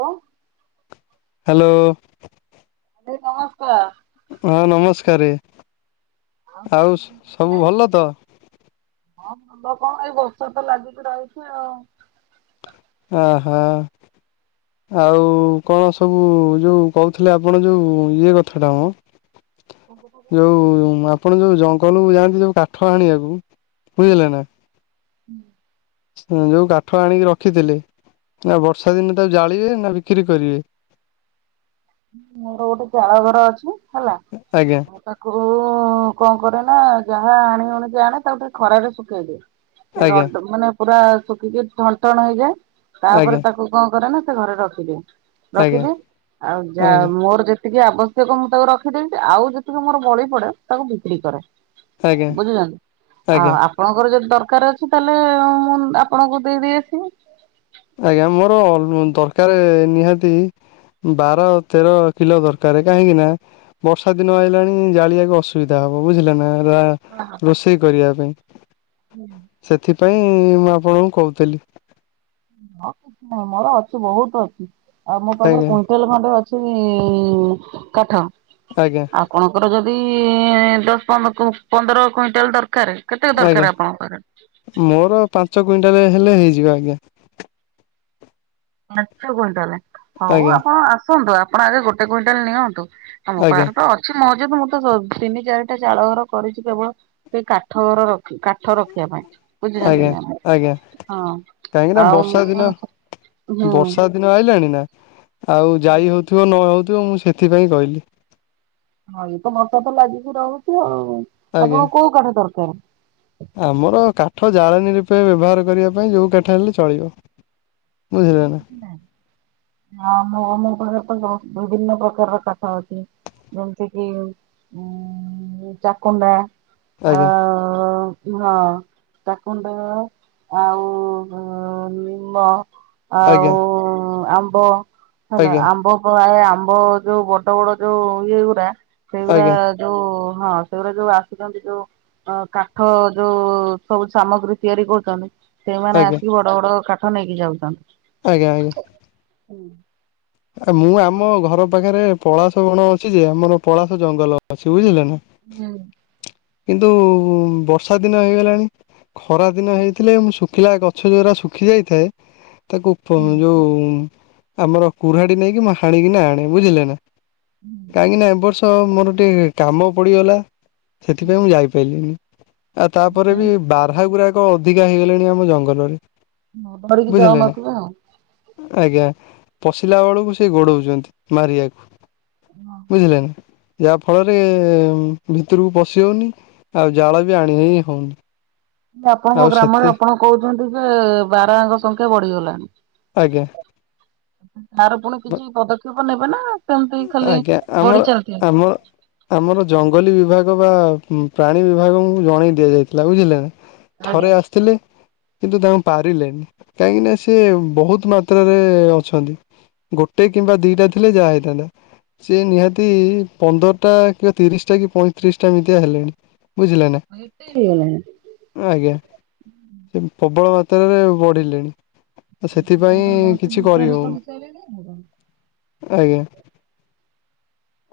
ହଁ। ହ୍ୟାଲୋ। ଆରେ କଣ କୁହ? ଆଉ ନମସ୍କାରେ କଣ ଆଉ କହୁଥିଲେ? ସବୁ ଭଲ ତ? ହଁ ଭଲ କଣ ଏଇ ବର୍ଷା ତ ଲାଗକିି ରହିଚି ଆଉ। ଅ ହୋ। ଆଉ କଣ ସବୁ ଯୋଉ କହୁଥିଲେ ଆପଣ ଯୋଉ ଇଏ କଥା ଟା ମ ଯୋଉ ଆପଣ ଯୋଉ ଜଙ୍ଗଲ ଯାଆନ୍ତି ଯୋଉ କାଠ ଆଣିବାକୁ ବୁଝିଲେ ନା [unintelligible] ଯୋଉ କାଠ ଆଣିକି ରଖିଥିଲେ ଆ ବର୍ଷା ଦିନେ ତାକୁ ଜାଳିବେ ନା ବିକ୍ରି କରିବେ? ମୋର ଗୋଟେ ଚାଳଘର ଅଛି ହେଲା ଆଜ୍ଞା ତା କୁ କଣ କରେ ନା ଯାହା ହାଣି ହୁଣିକି ଆଣେ ତାକୁ ଟିକେ ଖରାରେ ଶୁଖେଇଦିଏ। ସେ ଆଜ୍ଞା ରଡ଼ ମାନେ ପୁରା ଶୁଖିକି ଠଣଠଣ ହେଇଯାଏ ତାପରେ ଆଜ୍ଞା ତାକୁ କଣ କରେ ନା ସେ ଘରେ ରଖିଦିଏ ଆଜ୍ଞା ରଖିଦିଏ ଆଉ ଯା ଆଜ୍ଞା ମୋର ଯେ ତିକି ଆବଶ୍ୟକ ମୁଁ ତାକୁ ରଖିଦେଇଛି ଆଉ ଯେତିକି ମୋର ବଳି ପଡେ ତାକୁ ବିକ୍ରି କରେ। ଆଜ୍ଞା ବୁଝିଲେ ନା ଆଜ୍ଞା ଆ ଆପଣଙ୍କର ଯଦି ଦରକାର ଅଛି ତାହେଲେ ମୁଁ ଆପଣଙ୍କୁ ଦେଇଦେଇ ଆସିବି। ଆଜ୍ଞା ମୋର ଦରକାର ନିହାତି ବାର ତେର କିଲୋ ଦରକାର କାହିଁକି ନା ବର୍ଷା ଦିନ ଆଇଲାଣି ଜାଳିବାକୁ ଅସୁବିଧା ହବ ବୁଝିଲେନା ରା ରୋଷେଇ କରିବା ପାଇଁ ସେଥିପାଇଁ ମୁଁ ଆପଣଙ୍କୁ କହୁଥିଲି। ହଁଁ ମୋର ଅଛି ବହୁତ ଅଛି ଆଉ ମୋ ପାଖରେ ଆଜ୍ଞା କୁଇଣ୍ଟାଲ ଖଣ୍ଡେ ଅ ସେ ଇଁ କାଠ ଆଜ୍ଞା। ଆପଣଙ୍କର ଯଦି ଦଶ ପନ୍ଦ ପନ୍ଦର କୁଇଣ୍ଟାଲ ଦରକାର କେତେକ ଆଜ୍ଞା ଦରକାର ଆପଣଙ୍କର ମୋର ପାଞ୍ଚ କୁଇଣ୍ଟାଲ ହେଲେ ହେଇଯିବ ଆଜ୍ଞା। ପାଞ୍ଚ କୁଇଣ୍ଟାଲ ହଉ ଆଜ୍ଞା ଆପଣ ଆସନ୍ତୁ ଆପଣ ଆଗେ ଗୋଟେ କୁଇଣ୍ଟାଲ ନିଅନ୍ତୁ। ଆମ ଆଜ୍ଞା ପାଖରେତ ଅ ଛି ମହଜଦ ମୁଁ ତ ତିନି ଚାରିଟା ଚାଳ ଘର କରିଛି କେବଳ ସେଇ କାଠ ଘର ର। କାଠ ରଖିବା ପାଇଁ ଆଜ୍ଞା ବୁଝୁଛନ୍ତି ନା ଆଜ୍ଞା ଆ ହଁ କାହିଁକି ନା ଆଉ ବର୍ଷା ଦିନ ମୁଁ ହୁଁ ବର୍ଷା ଦିନ ଆଇଲାଣି ନା ଆଉ ଯାଇ ହଉଥିବ ନ ହଉଥିବ ମୁଁ ସେଥିପାଇଁ କହିଲି। ହଁ ଇଏତ ବର୍ଷା ତ ଲାଗିକି ରହୁଛି। ଆଉ ଆଜ୍ଞା ଆପଣଙ୍କୁ କୋଉ କାଠ ଦରକାର। ଆମର କାଠ ଜାଳଣୀ ରୂପେ ବ୍ୟବହାର କରିବା ପାଇଁ ଯଉ କାଠହେଲେ ଚଳିବ। ବୁଝିଲେ ନା। ହଁ ମୋ ମୋ ପାଖରେ ତ ବିଭିନ୍ନ ପ୍ରକାରର କାଠ ଅଛି। ଯେମିତି କିି ଉ ଚାକୁଣ୍ଡା ଆ। ଆଜ୍ଞା ହଁ ଚାକୁଣ୍ଡା ଆଉ ନିମ୍ବ। ଆଉ ଆଜ୍ଞା ଆମ୍ବ ହେଲା ଆଜ୍ଞା ଆମ୍ବ। ଆ ଆମ୍ବ ଯୋଉ ବଡ ବଡ ଯୋଉ ଇଏ ଗୁଡା ସେଇଗୁଡା ଆଜ୍ଞା ଯୋଉ ହଁ ସେଗୁଡା ଯୋଉ ଆସୁଛନ୍ତି। ଯୋଉ ହଁ କାଠ ଯୋଉ ସବୁ ସାମଗ୍ରୀ ତିଆରି କରୁଛନ୍ତି। ସେଇମାନେ ଆଜ୍ଞା ଆସିକି ବଡ ବଡ କାଠ ନେଇକି ଯାଉଛନ୍ତି। ଆଜ୍ଞା। ଆଜ୍ଞା। ହୁଁ। ମୁଁ ଆମ ଘର ପାଖରେ ପଳାଶ ବଣ ଅଛି ଯେ ଆମର ପଳାଶ ଜଙ୍ଗଲ ଅଛି ବୁଝିଲେନା ହୁଁ। କିନ୍ତୁ ବର୍ଷା ଦିନ ହେଇଗଲାଣି। ଖରା ଦିନ ହେଇଥିଲେ ମୁ ଶୁଖିଲା ଗଛ ଯୋଉ ଗୁରା ଶୁଖି ଯାଇଥାଏ ତାକୁ ପ଼ ଯୋଉ ଆମର କୁୁରାଡି ନେଇକି ହାଣିକିନା ଆଣେ ବୁଝିଲେ ନା। କାହିଁକି ନା ଏ ବର୍ଷ ମୋର ଟିକେ କାମ ପଡିଗଲା। ସେଥିପାଇଁ ମୁଁ ଯାଇପାରିଲିନି ଆଉ ତାପରେ ବି ବାରହା ଗୁରାକ ଅ ଅଧିକା ହେଇଗଲେଣି ଆମ ଜଙ୍ଗଲରେ। ହଁ ଡରିକି ବୁଝିଲେ ନା ଯାଉନଥିବ ଆଉ। ଆଜ୍ଞା। ପଶିଲା ବେଳକୁ ସେ ଗୋଡଉଛନ୍ତି ମାରିବାକୁ ବୁଝିଲେନା। ଯାହାଫଳରେ ଭିତରକୁ ପଶି ହେଉନି ଆଉ ଜାଳ ବି ଆଣିି ହେଉନି। ଆପଣଙ୍କ ଗ୍ରାମରେ ଆପଣ କହୁଛନ୍ତି ଯେ ବାରା ଙ୍କ ସଂଖ୍ୟା ବଢିଗଲାଣି। ଆଜ୍ଞା। ଆର ପୁଣି କିଛି ପଦକ୍ଷେପ ନେବେ ନା ସେମତି ଖାଲି ଆଜ୍ଞା ଆମର ବଢି ଚାଲିଥିବେ। ଆମର ଆମର ଜଙ୍ଗଲୀ ବିଭାଗ ବା ପ୍ରାଣୀ ବିଭାଗଙ୍କୁ ଜଣେଇ ଦିଆଯାଇଥିଲା ବୁଝିଲେ ନା ଥରେ ଆସିଥିଲେ। କିନ୍ତୁ ତାଙ୍କୁ ପାରିଲେନି କାହିଁକି ନା ସେ ବହୁତ ମାତ୍ରାରେ ଅଛନ୍ତି। ଗୋଟେ କିମ୍ବା ଦିଟା ଥିଲେ ଯାହା ହେଇଥାନ୍ତା। ସେି ନିହାତି ପନ୍ଦରଟା କିବା ତିରିଶ ଟା କି ପଇଁତିରିଶ ଟା ଏମିତିଆ ହେଲେଣି। ବୁଝିଲେ ନା। ଏତେ ହେଇଗଲା ନା। ଆଜ୍ଞା। ପ୍ରବଳ ମାତ୍ରାରେ ବଢ଼ିଲେଣି। ସେଥିପାଇଁ କିଛି କରିହଉନି ଆଜ୍ଞା।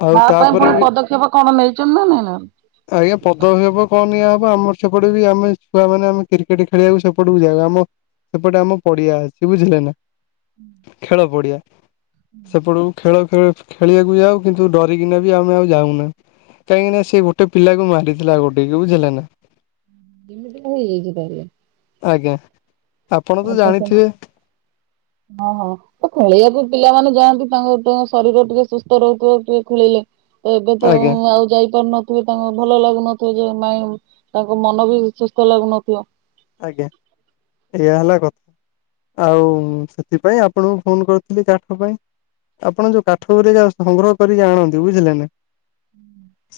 ଆଉ ତା ପାଇଁ ତାପରେ ପୁଣି ପଦକ୍ଷେପ କଣ ନେଇଛନ୍ତି ନା ନାଇଁ ନା? ଆଜ୍ଞା ପଦକ୍ଷ୍ୟପ କ ନିଆଁ ଅବ ଆମର ସେପଟେ ବି ଆମେ ଛୁଆମାନେ ଆମେ କ୍ରିକେଟ୍ ଖେଳିୟାକୁ ସେପଟକୁ ଯାଉ। ଆମ ସେପଟେ ଆମ ପଡ଼ିଆ ଅଛି ବୁଝିଲେ ନା। ଖେଳ ପଡ଼ିଆ ସେପଟୁକୁ ଖେଳ ହଁ ଖେଳିବାକୁ ଯାଉ କିନ୍ତୁ ଡରିଗିନା ବି ଆମେ ଆଉ ଯାଉଁନା। କାଇଁକି ନା ସେ ଗୋଟେ ପିଲାକୁ ମାରିଥିଲା ଗୋଡେଇକି ବୁଝିଲେନା। ଇମିତି ସବୁହେଇଯାଇଛି ତା ହେଲେ। ଆଜ୍ଞା। ଆପଣ ତ ଏଲ୍ପସନ୍ ଜାଣିଥିବେ ହଁ ହଁ। ଏ ଖୋଳେଇୟାକୁ ପିଲାମାନେ ଯାଆନ୍ତି ତାଙ୍କ ଦେଅଁ ଶରୀର ଟିକେ ସୁସ୍ଥ ରହୁଥିବ ଟିକେ ଖୁଳେଇଲେ। ଏବେ ତ ଆଜ୍ଞା ଉଁ ଆଉ ଯାଇପାରୁନ। ଥିବେ ତାଙ୍କ ଭଲ ଲାଗୁନଥିବ ଯେ ମାଇଁମ୍ ତାଙ୍କ ମନ ବି ସୁସ୍ଥ ଲାଗୁନଥିବ। ଆଜ୍ଞା ଏହିଆ ହେଲା ଗଥ୍। ଆଉମ୍ ସେଥିପାଇଁ ଆପଣଙ୍କୁ ଫୋନ୍ କରିଥିଲି କାଠ ପାଇଁ। ଆପଣ ଯୋଉ କାଠ ଗୁରିକା ସଂଗ୍ରହ କରିକି ଆଣନ୍ତି ବୁଝିଲେ ନା।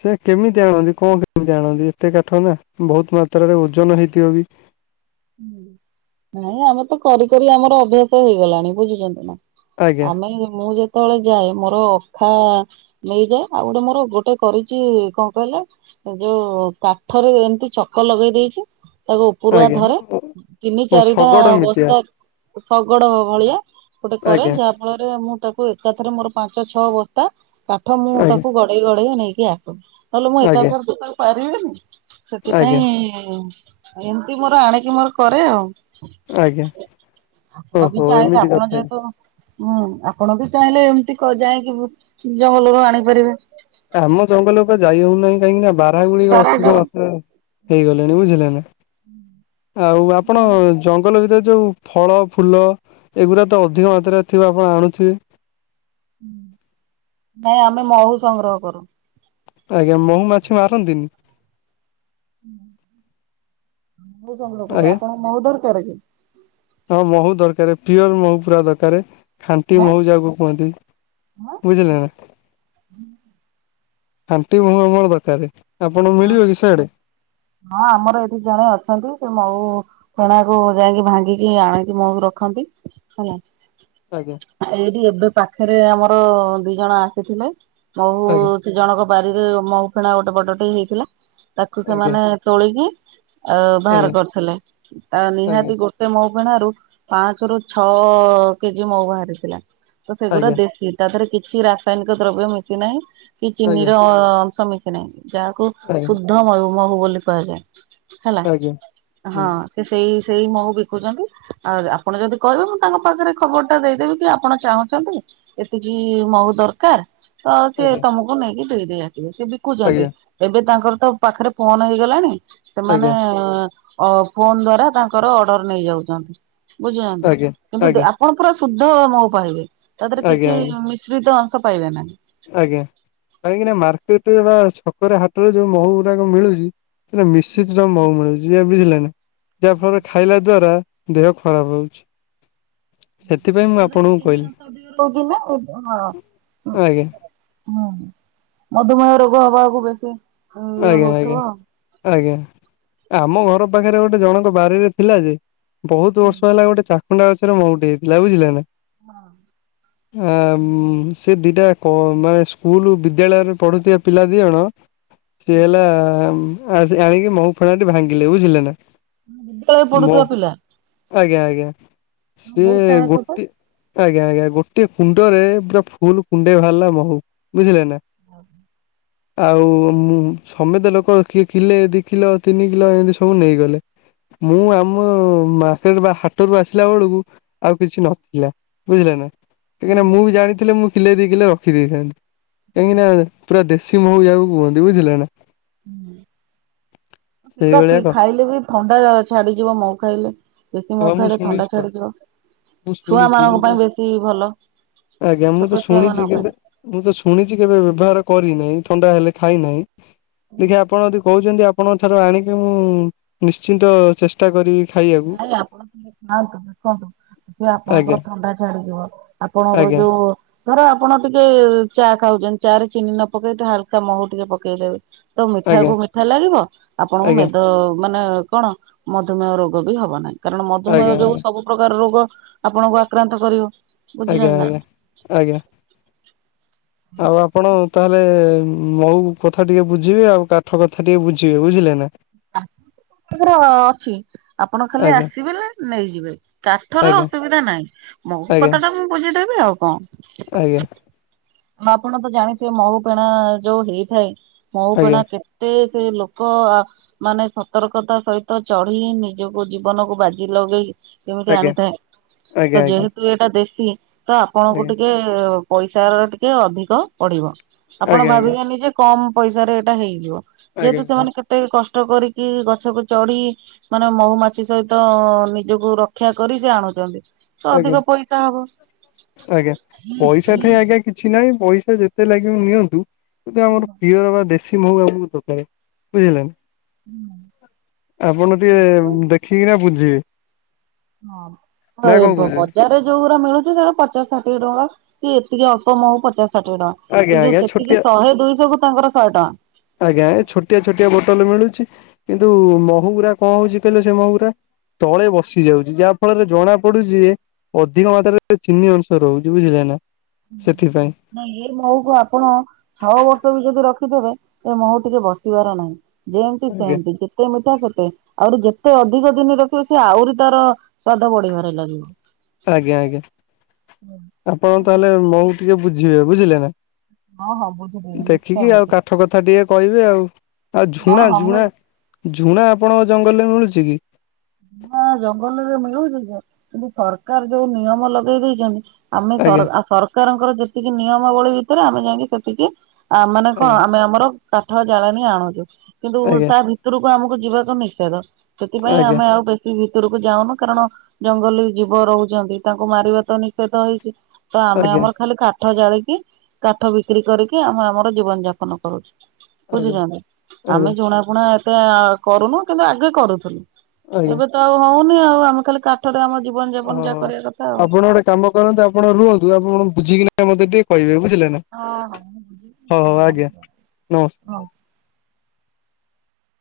ସେ କେମିତି ଆଣନ୍ତି କଣ କେମିତି ଆଣନ୍ତି ଏତେ କାଠ ନା ବହୁତ୍ ମାତ୍ରାରେ ଓଜନ ହେଇଥିବ ବି। ହୁଁ। ନାଇଁ ଆମର୍ ତ କରି କରି ଆମର ଅଭ୍ୟାସ ହେଇଗଲାଣି ବୁଝୁଚନ୍ତି ନା। ଆଜ୍ଞା ଆମେ ମୁଁ ଯେ ତଳେ ଯାଏ ମୋର ଅଖା ନେଇଯାଏ ଆଉ ଗୋଟେ ମୋର ଗୋଟେ କରିଚି କଣ କହିଲ? ଯୋଉ କାଠରେ ଏମ୍ତି ଚକ ଲଗେଇ ଦେଇଚି। ତାକୁ ଓପୁରୁଆ ଆଜ୍ଞା ଧରେ ଓ ଚିନି [unintelligible] ଟା ଶଗଡ଼ ମିତିଆ ବସ୍ତା ଶଗଡ଼ ଭଳିଆ ଗୋଟେ କର ଆଜ୍ଞା ଯାହା ମଳରେ ମୁଁ ତାକୁ ଏକାଥରେ ମୋର ପାଞ୍ଚ ଛଅ ବସ୍ତା କାଠ ମୁଁ ଆଜ୍ଞା ତାକୁ ଗର୍- - ଟଇ ଗଢେଇଆ ନେଇକି ଆ ତୁମ୍ ତାହେଲେ ମୁଁ ଏକା ତ ଆଜ୍ଞା [unintelligible] ଏକାଥରକେ ତାକୁ ପାରିବିନି। ସେଟି ଆଜ୍ଞା ପାଇଁ ଏମିତି ମୋର ଆଣିକି ମୋର କରେ ଆଉ। ଆଜ୍ଞା [inaudible] ହା ହ ଓହୋ ହଗିକି ଆଇଲ ଏମିତି ଆପଣ କଥା କି। ଯେହେତୁ ମୁଁ ଆପଣ ବି ଚାହିଁଲେ ଏମ୍ତି କ ଯାଇଁକି ବୁ [unintelligible] ଆଣିପାରିବେ। ତାହା ଆମେ ଜଙ୍ଗଲକୁ ଯାଇ ହଉନାହିଁ କାହିଁକି ନା ବା ଭାଇ ଗୁଳିକ ଅତିକ ଧରାଯାଉ ମାତ୍ରରେ ହେଇଗଲେଣି ବୁଝିଲେ ନା ଆଉ ଆପଣ? ଜଙ୍ଗଲ ଭିତରେ ଯୋଉ ଫଳ ଫୁଲ ଏଗୁରା ତ ଅଧିକ ମାତ୍ରାରେ ଥିବ ଆପଣ ଆଣୁଥିବେ। ହୁଁ ନାଇଁ ଆମେ ମହୁ ସଂଗ୍ରହ କରୁ। ଆଜ୍ଞା ମହୁ ମାଛି ମାରନ୍ତିନି? [inaudible] ବୁ ସଂଗ୍ରହ କରୁ। ଆଜ୍ଞା ଆପଣ ମହୁ ଦରକାର କି? ହଁ ମହୁ ଦରକାରେ ପିଓର ମହୁ ପୁରା ଦରକାରେ ଖାଣ୍ଟି ଆଁ ମହୁ ଯାହାକୁ କୁହନ୍ତି। ହଁ ବୁଝିଲେ ନା? ଖାଣ୍ଟି ମହୁ ଆମର ଦରକାରେ। ଆପଣଂ ମିଳିବ କି ସେଆଡେ? ହଁ ଆମର ଏଠି ଜଣେ ଅଛନ୍ତି ସେ ମଉ ଫେଣାକୁ ଯାଇଁକି ଭାଙ୍ଗିକି ଆଣିକି ମହୁ ରଖନ୍ତି ହେଲା। ଆଜ୍ଞା। ହେ ଏଇଡି ଏବେ ପାଖେରେ ଆମର ଦି ଜଣ ଆସିଥିଲେ। ମହୁ ଆଜ୍ଞା ସେ ଜଣକ ବାରିରେ ମହୁ ଫେଣା ଗୋଟେ ବଡଟେଇ ହେଇଥିଲା। ତାକୁ ଆଜ୍ଞା ସେମାନେ ତୋଳିକି ଆଅ ବାହାର କରିଥିଲେ ଆ ଆଜ୍ଞା ନିହାତି ଗୋ ତେ ମହୁ ଫେଣାରୁ ପାଞ୍ଚରୁୁ ଛଅ କେଜି ମହୁ ବାହାରିଥିଲା। ତ ସେଗୁରା ଆଜ୍ଞା ଦେଶି। ତା ଥରେ କିଛି ରାସାଇନିକ ଦ୍ରବ୍ୟ ମିଶି ନାହିଁ। କି ଆଜ୍ଞା ଆଜ୍ଞା ଚିନିର ଅଁ ଅଂଶ ମିଶି ହେ ନାହିଁ ଯାହାକୁ ଆଜ୍ଞା ଶୁଦ୍ଧ ମଳୁ ମହୁ ବୋଲି କୁହାଯାଏ। ହେଲା ଆଜ୍ଞା ହୁଁ ହଁ। ଏ ସେଇ ସେଇ ମହୁ ବିକୁଚନ୍ତି। ଆଉ ଯେ ଆପଣ ଯଦି କହିବେ ମୁଁ ତାଙ୍କ ପାଖେରେ ଖବର ଟା ଦେଇଦେବି କି ଆପଣ ଚାହୁଁଚନ୍ତି ଏତିକି ମୋର ଦରକାର ତ ସିଏ ଆଜ୍ଞା ତମୁକୁ ନେଇକି ଦେଇଦେଇ ଆସିବେ, ସିଏ ବିକୁଚନ୍ତି। ଆଜ୍ଞା ଏବେ ତାଙ୍କର ତ ପାଖରେ ଫୋନ ହେଇଗଲାଣି ସେମାନେ ଆଜ୍ଞା ଅ ଫୋନ୍ ଦ୍ଵାରା ତାଙ୍କର ଅର୍ଡର ନେଇଯାଉଚନ୍ତି, ବୁଝୁଛନ୍ତି କିନ୍ତୁ ଆଜ୍ଞା ଦେ-ଆ ଆପଣ ପୁରା ଶୁଦ୍ଧ ମହୁ ପାଇବେ, ତା ଦେହରେ ଆଜ୍ଞା ଆଜ୍ଞା କିଛି ଆଜ୍ଞା ମିଶ୍ରିତ ଅଂଶ ପାଇବେ ନାହିଁ। ଆଜ୍ଞା, କାହିଁକି ନା ମାର୍କେଟରେ ବା ଛକରେ ହାଟେରେ ଯୋଉ ମହୁ ଗୁଡାକ ମିଳୁଚି ସେଟା ମିଶିତ୍ର ମହୁ ମିଳୁଚି। ଯେ ବୁଝିଲେ ନା, ଯାହା ଫଳରେ ଖାଇଲା ଦ୍ଵାରା ଦେହ ଖରାପ ହଉଚି। ତା ଦେହେରେ ଚିନି କହିଲି ଅଂଶ ବି ରହୁଚି ନା ହଁ [unintelligible] ଆଜ୍ଞା ହଁ ହଁ ମଧୁମେହ ରୋଗ ହବାକୁ ବେଶୀ ଇଏ ଆଜ୍ଞା ଆଜ୍ଞା ହଉଥିବ ଆଉ ଆଜ୍ଞା, ଏ ଆମ ଘର ପାଖେରେ ଗୋଟେ ଜଣଙ୍କ ବାରିରେ ଥିଲା ଯେ ବହୁତୁ ବର୍ଷ ହେଲା ଗୋଟେ ଚାକୁଣ୍ଡା ଗଛରେ ମହୁଟେ ହେଇଥିଲା, ବୁଝିଲେ ନା। ହଁ। ହ [inaudible] ଆମ୍ ସେ ଦିଟା ଯାକ ମାନେ ସ୍କୁଲ ବିଦ୍ୟାଳୟରେ ପଢୁଥିବା ପିଲା ଦି ଜଣ ସିଏ ହେଲା ଆମ୍ ଆଜ୍-ଆଣିକି ମହୁ ଫେଣାଟି ଭାଙ୍ଗିଲେ ବୁଝିଲେ ନା। ଉଁ ବିଦ୍ୟାଳୟରେ ମହୁ ପଢୁଥିବାପିଲା ଆଜ୍ଞା ଆଜ୍ଞା, ବହୁତ ସିଏ ସାହସ ତ ଗୋଟି ଆଜ୍ଞା ଆଜ୍ଞା ଗୋଟେ କୁଣ୍ଡରେ ପୁରା ଫୁଲ୍ କୁଣ୍ଡେ ବାହାରିଲା ମହୁ ବୁଝିଲେ ନା। [inaudible] ଆଉ ମୁଁ ସମେତେ ଲୋକ କିଏ କିଲେ ଦି କିଲ ତିନି କିଲ ଏମିତି ସବୁ ନେଇଗଲେ। ମୁଁ ଆମ ମାର୍କେଟ୍ ବା ହା ଟରୁ ଆସିଲା ବେଳୁକୁ ଆଉ କିଛି ନଥିଲା ବୁଝିଲ ନା। କାହିଁକିନା ମୁଁ ବି ଜାଣିି ମୁଁ କିଲେ ଦି କିଲେ ରଖିଦେଇଥାନ୍ତି। କାହିଁକିନା ପୁରା ଦେଶୀ ମହୁ ଯାହାକୁ କୁହନ୍ତି ବୁଝିଲେ ନା। ହୁଁ ସେଇଭଳିଆ [inaudible] କଥା ଖାଇଲେ ବି ଥଣ୍ଡା ଛାଡିଯିବ ମହୁ ଖାଇଲେ। ଦେଶିମହୁ ହଁ ମୁଁ ଖାଇଲେ ଶୁଣିଛି ଥଣ୍ଡା ତ ଛାଡିଯିବ। ମୁଁ ଛୁଆ ଶୁଣିଛି ମାନଙ୍କ ମୁଁ ତ ପାଇଁ ବେଶୀ ଭଲ ଆଜ୍ଞା ମୁଁ ତ ଛୋଟ ଛୁଆ ଶୁଣିଛି ମାନଙ୍କ ପାଇଁ। କିନ୍ତୁ ମୁଁ ତ ଶୁଣିଚି କେବେ ବ୍ୟବହାର କରିନାଇଁ ଥଣ୍ଡା ହେଲେ ଖାଇନାହିଁ ଦେଖିଆ ଆପଣ ଯଦି କହୁଚନ୍ତି ଆପ୍ ଆପଣଙ୍କ ଠାରୁ ଆଣିକି ମୁଁ ନିଶ୍ଚିନ୍ତ ଚେଷ୍ଟ ଷ୍ଟା କରିବି ଖାଇଆ ନାଇଁ ଆପଣ ଖାଆନ୍ତୁ ଦେଖନ୍ତୁ ଦେଖିବେ ଆଜ୍ଞା ଆପଣଙ୍କର ଥଣ୍ଡା ଛାଡିଯିବ। ଆପଣଙ୍କର ଆଜ୍ଞା ଯୋଉ ଧର ଆପଣ ଟିକେ ଚା ଖାଉଚନ୍ତି ଚା ରେ ଚିନି ନ ପକେଇ ଟିକେ ହାଲକା ମହୁ ଟିକେ ପକେଇ ଦେବେ। ତ ମିଠା ଆଜ୍ଞା କୁ ମିଠା ଲାଗିବ ଆପଣଙ୍କୁ ଆଜ୍ଞା ମେଦ ମାନେ କଣ ମଧୁମେହ ରୋଗ୍ ଗ ବି ହବ ନାହିଁ କାରଣ ମଧୁମେହ ଆଜ୍ଞା ଆଜ୍ଞା ଯୋଗୁଁ ଆଜ୍ଞା ସବୁ ପ୍ରକାର ରୋଗ ଆପଣଙ୍କୁ ଆକ୍ରାନ୍ତ କରିବ ବୁଝୁଚନ୍ତି ନାଁ ଆଜ୍ଞା ନାଇଁ। ଆଜ୍ଞା ଆଜ୍ଞା। ଆଉ ଆପଣ ତାହେଲ୍ ଲେ ମହୁ କଥା ଟିକେ ବୁଝିବେ ଆଉ କାଠ କଥା ଟିକେ ବୁଝିବେ ବୁଝିଲେ ନା। ଆ [inaudible] ତାଙ୍କର ଅଛି। ଆପଣ ଖାଲି ଆଜ୍ଞା ଆସିବେଲେ ନେଇଯିବେ କାଠର ଆଜ୍ଞା ଅସୁବିଧା ନାଇଁ। ମହୁ ଆଜ୍ଞା କଥାଟା ମୁଁ ବୁଝିଦେବି ଆଉ କଣ। ଆଜ୍ଞା। ଆ ଆପଣ ତ ଜାଣିଥିବେ ମହୁ ପେଣା ଯୋଉ ହେଇଥାଏ ମହୁ ଆଜ୍ଞା ପେଣା କେତ୍ କେତେ ସେ ଲୋକ ଆ ମାନେ ସତର୍କତା ସହିତ ଚଢି ନିଜକୁ ଜୀବନକୁ ବାଜି ଲଗେଇ କେମିତି ଆଜ୍ଞା ଆଣିଥାଏ ଆଜ୍ଞା ଆଜ୍ଞା ତ ଯେହେ ତୁ ଏଇଟା ଦେଶୀ ତ ଆପଣଙ୍କୁ ଆଜ୍ଞା। ଟିକେ ପଇସାର ଟିକେ ଅଧିକ ପଡିବ। ଆପଣ ଆଜ୍ଞା ଭାବିବେନି ଯେ କମ ପଇସାରେ ଏଇଟା ହେଇଯିବ ଯେହେତୁ ଆଜ୍ଞା ଆଜ୍ଞା ସେମାନେ କେ କେତେ କଷ୍ଟ କରିକି ଗଛକୁ ଚଢି ମାନେ ମହୁ ମାଛି ସହିତ ନିଜକୁ ରକ୍ଷା କରି ସେ ଆଣୁଚନ୍ତି। ତ ଆଜ୍ଞା ଅଧିକ ପଇସା ହବ। ଆଜ୍ଞା ପଇସା ଠେଇଁ ଆଜ୍ଞା କିଛି ନାଇଁ ପଇସା ଯେତେ ଲାଗିବ ନିଅନ୍ତୁ କିନ୍ତୁ ଆମର ପିଅର ବା ଦେଶୀ ମହୁ ଆମକୁ ଦକାରେ ବୁଝିଲଣି। ହୁଁ। ଆପଣ ଟିକେ ଦେଖିକିନା ବୁଝିବେ। ହଁ ନା ହଁ କଣ [inaudible] କହୁଛନ୍ତି ବଜାର ରେ ଯୋଉ ଗୁରା ମିଳୁଚି ସେଗୁଡା ପଚଶ ଷାଠିଏ ଟଙ୍କା କି ଏତିକି ଅଳ୍ପ୍ ମହୁ ପଚାଶ ଷାଠିଏ ଟଙ୍କା। ଆଜ୍ଞା ଏ ଯୋଉ ଆଜ୍ଞା ଛୋଟିଆ ସେତିକି ଶହେ ଦୁଇଶହ କୁ ତାଙ୍କର ଶହେ ଟଙ୍କା। ଆଜ୍ଞା ଏ ଛୋଟିଆ ଛୋଟିଆ ବୋଟଲ ମିଳୁଚି କିନ୍ତୁ ମହୁଗୁରା କଣ ହଉଚି କହିଲ ସେ ମହୁ ଗୁରା? ତଳେ ବସିି ଯାଉଚି ଯାହା ଫଳରେ ଜଣା ପଡୁଚି ଏ ଅଧିକ ମାତ୍ରାରେ ଚିନି ଅଂଶ ରହୁଚି ବୁଝିଲେ ନା ସେଥିପାଇଁ ନାଇଁ ଏ ମହୁକୁ ଆପଣ ଛଅ ବର୍ଷ ବି ଯଦି ରଖିଥେବେ ଏ ମହୁ ଟିକେ ବସିବାର ନାହିଁ। ଯେମତି ଆଜ୍ଞା ସେମତି ଯେତେ ମିଠା ସେତେ ଆହୁରି ଯେତେ ଅଧିକ ଦିନ ରଖିବେ ସେ ଆହୁରି ତାର ସ୍ଵାଦ ବଢିବାରେ ଲାଗେ। ଆଜ୍ଞା ଆଜ୍ଞା ଆପଣ ତାହେଲେ ମହୁ ଟିକେ ବୁଝିବେ ବୁଝିଲେ ନା? ହଁ ହଁ ବୁଝିଦେବି ନିଶ୍ଚୟ ଦେଖିକି ଆଉ ବୁଝିବି। କାଠ କଥା ଟିକେ କହିବେ ଆଉ ଆଉ ହଁ ଝୁଣା ହଁ ମୁଁ ଝୁଣା ଝୁଣା ଆପଣଙ୍କ ଜଙ୍ଗଲରେ ମିଳୁଛି କି? ଝୁଣା ଜଙ୍ଗଲରେ ମିଳୁଚି ଯେ କିନ୍ତୁ ସରକାର ଯୋଉ ନିୟମ ଲଗେଇ ଦେଇଚନ୍ତି। ଆମେ ସର୍ ଆଜ୍ଞା ସରକାରଙ୍କର ଯେତିକି ନିୟମାବଳୀ ଭିତରେ ଆମେ ଯାଇକି ସେତିକି ଆ ମାନେ କଣ ଆଜ୍ଞା ଆମେ ଆମର କାଠ ଜାଳେଣି ଆଣୁଚୁ କିନ୍ତୁ ଆଜ୍ଞା ତା ଭିତ ଭିତରକୁ ଆମକୁ ଯିବାକୁ ନିଷେଦ ସେଥିପାଇଁ ଆଜ୍ଞା ଆମେ ଆଉ ବେଶୀ ଭିତରକୁ ଯାଉନୁ କାରଣ ଜଙ୍ଗଲୀ ଜୀବ ରହୁଚନ୍ତି ତାଙ୍କୁ ମାରିବା ତ ନିଷେଧ ହେଇଚି ତ ଆମେ ଆଜ୍ଞା ଆମର ଖାଲି କା କାଠ ଜାଳିକି କାଠ ବିକ୍ରି କରିକି ଆମେ ଆମର ଜୀବନ ଯାପନ କରୁଚୁ। ଆଜ୍ଞା ବୁଝୁଛନ୍ତି ଆଜ୍ଞା ଆମେ ଜୁଣା ଫୁଣା ଏତେ ଆ କରୁନୁ କିନ୍ତୁ ଆଗେ କରୁଥିଲୁ। ଆଜ୍ଞା ଏବେ ତ ଆଉ ହଉନି ଆଉ ଆମେ ଖାଲି କାଠରେ ଆମ ଜୀବନ ଯାପନ ଯାହା ଓହୋ କରିବା କଥା ଆଉ। ଆପଣ ଗୋଟେ କାମ କରନ୍ତୁ ଆପଣ ରୁହନ୍ତୁ, ଆପଣ ବୁଝିକିନା ମତେ ଟିକେ କହିବେ ବୁଝିଲେ ନା। ହଁ ହଁ ମୁଁ ବୁଝିକି ହଉ ମୁଁ ହଉ ଆଜ୍ଞା ଆପଣଙ୍କୁ ନମସ୍କାର। କହିବି ହଁ।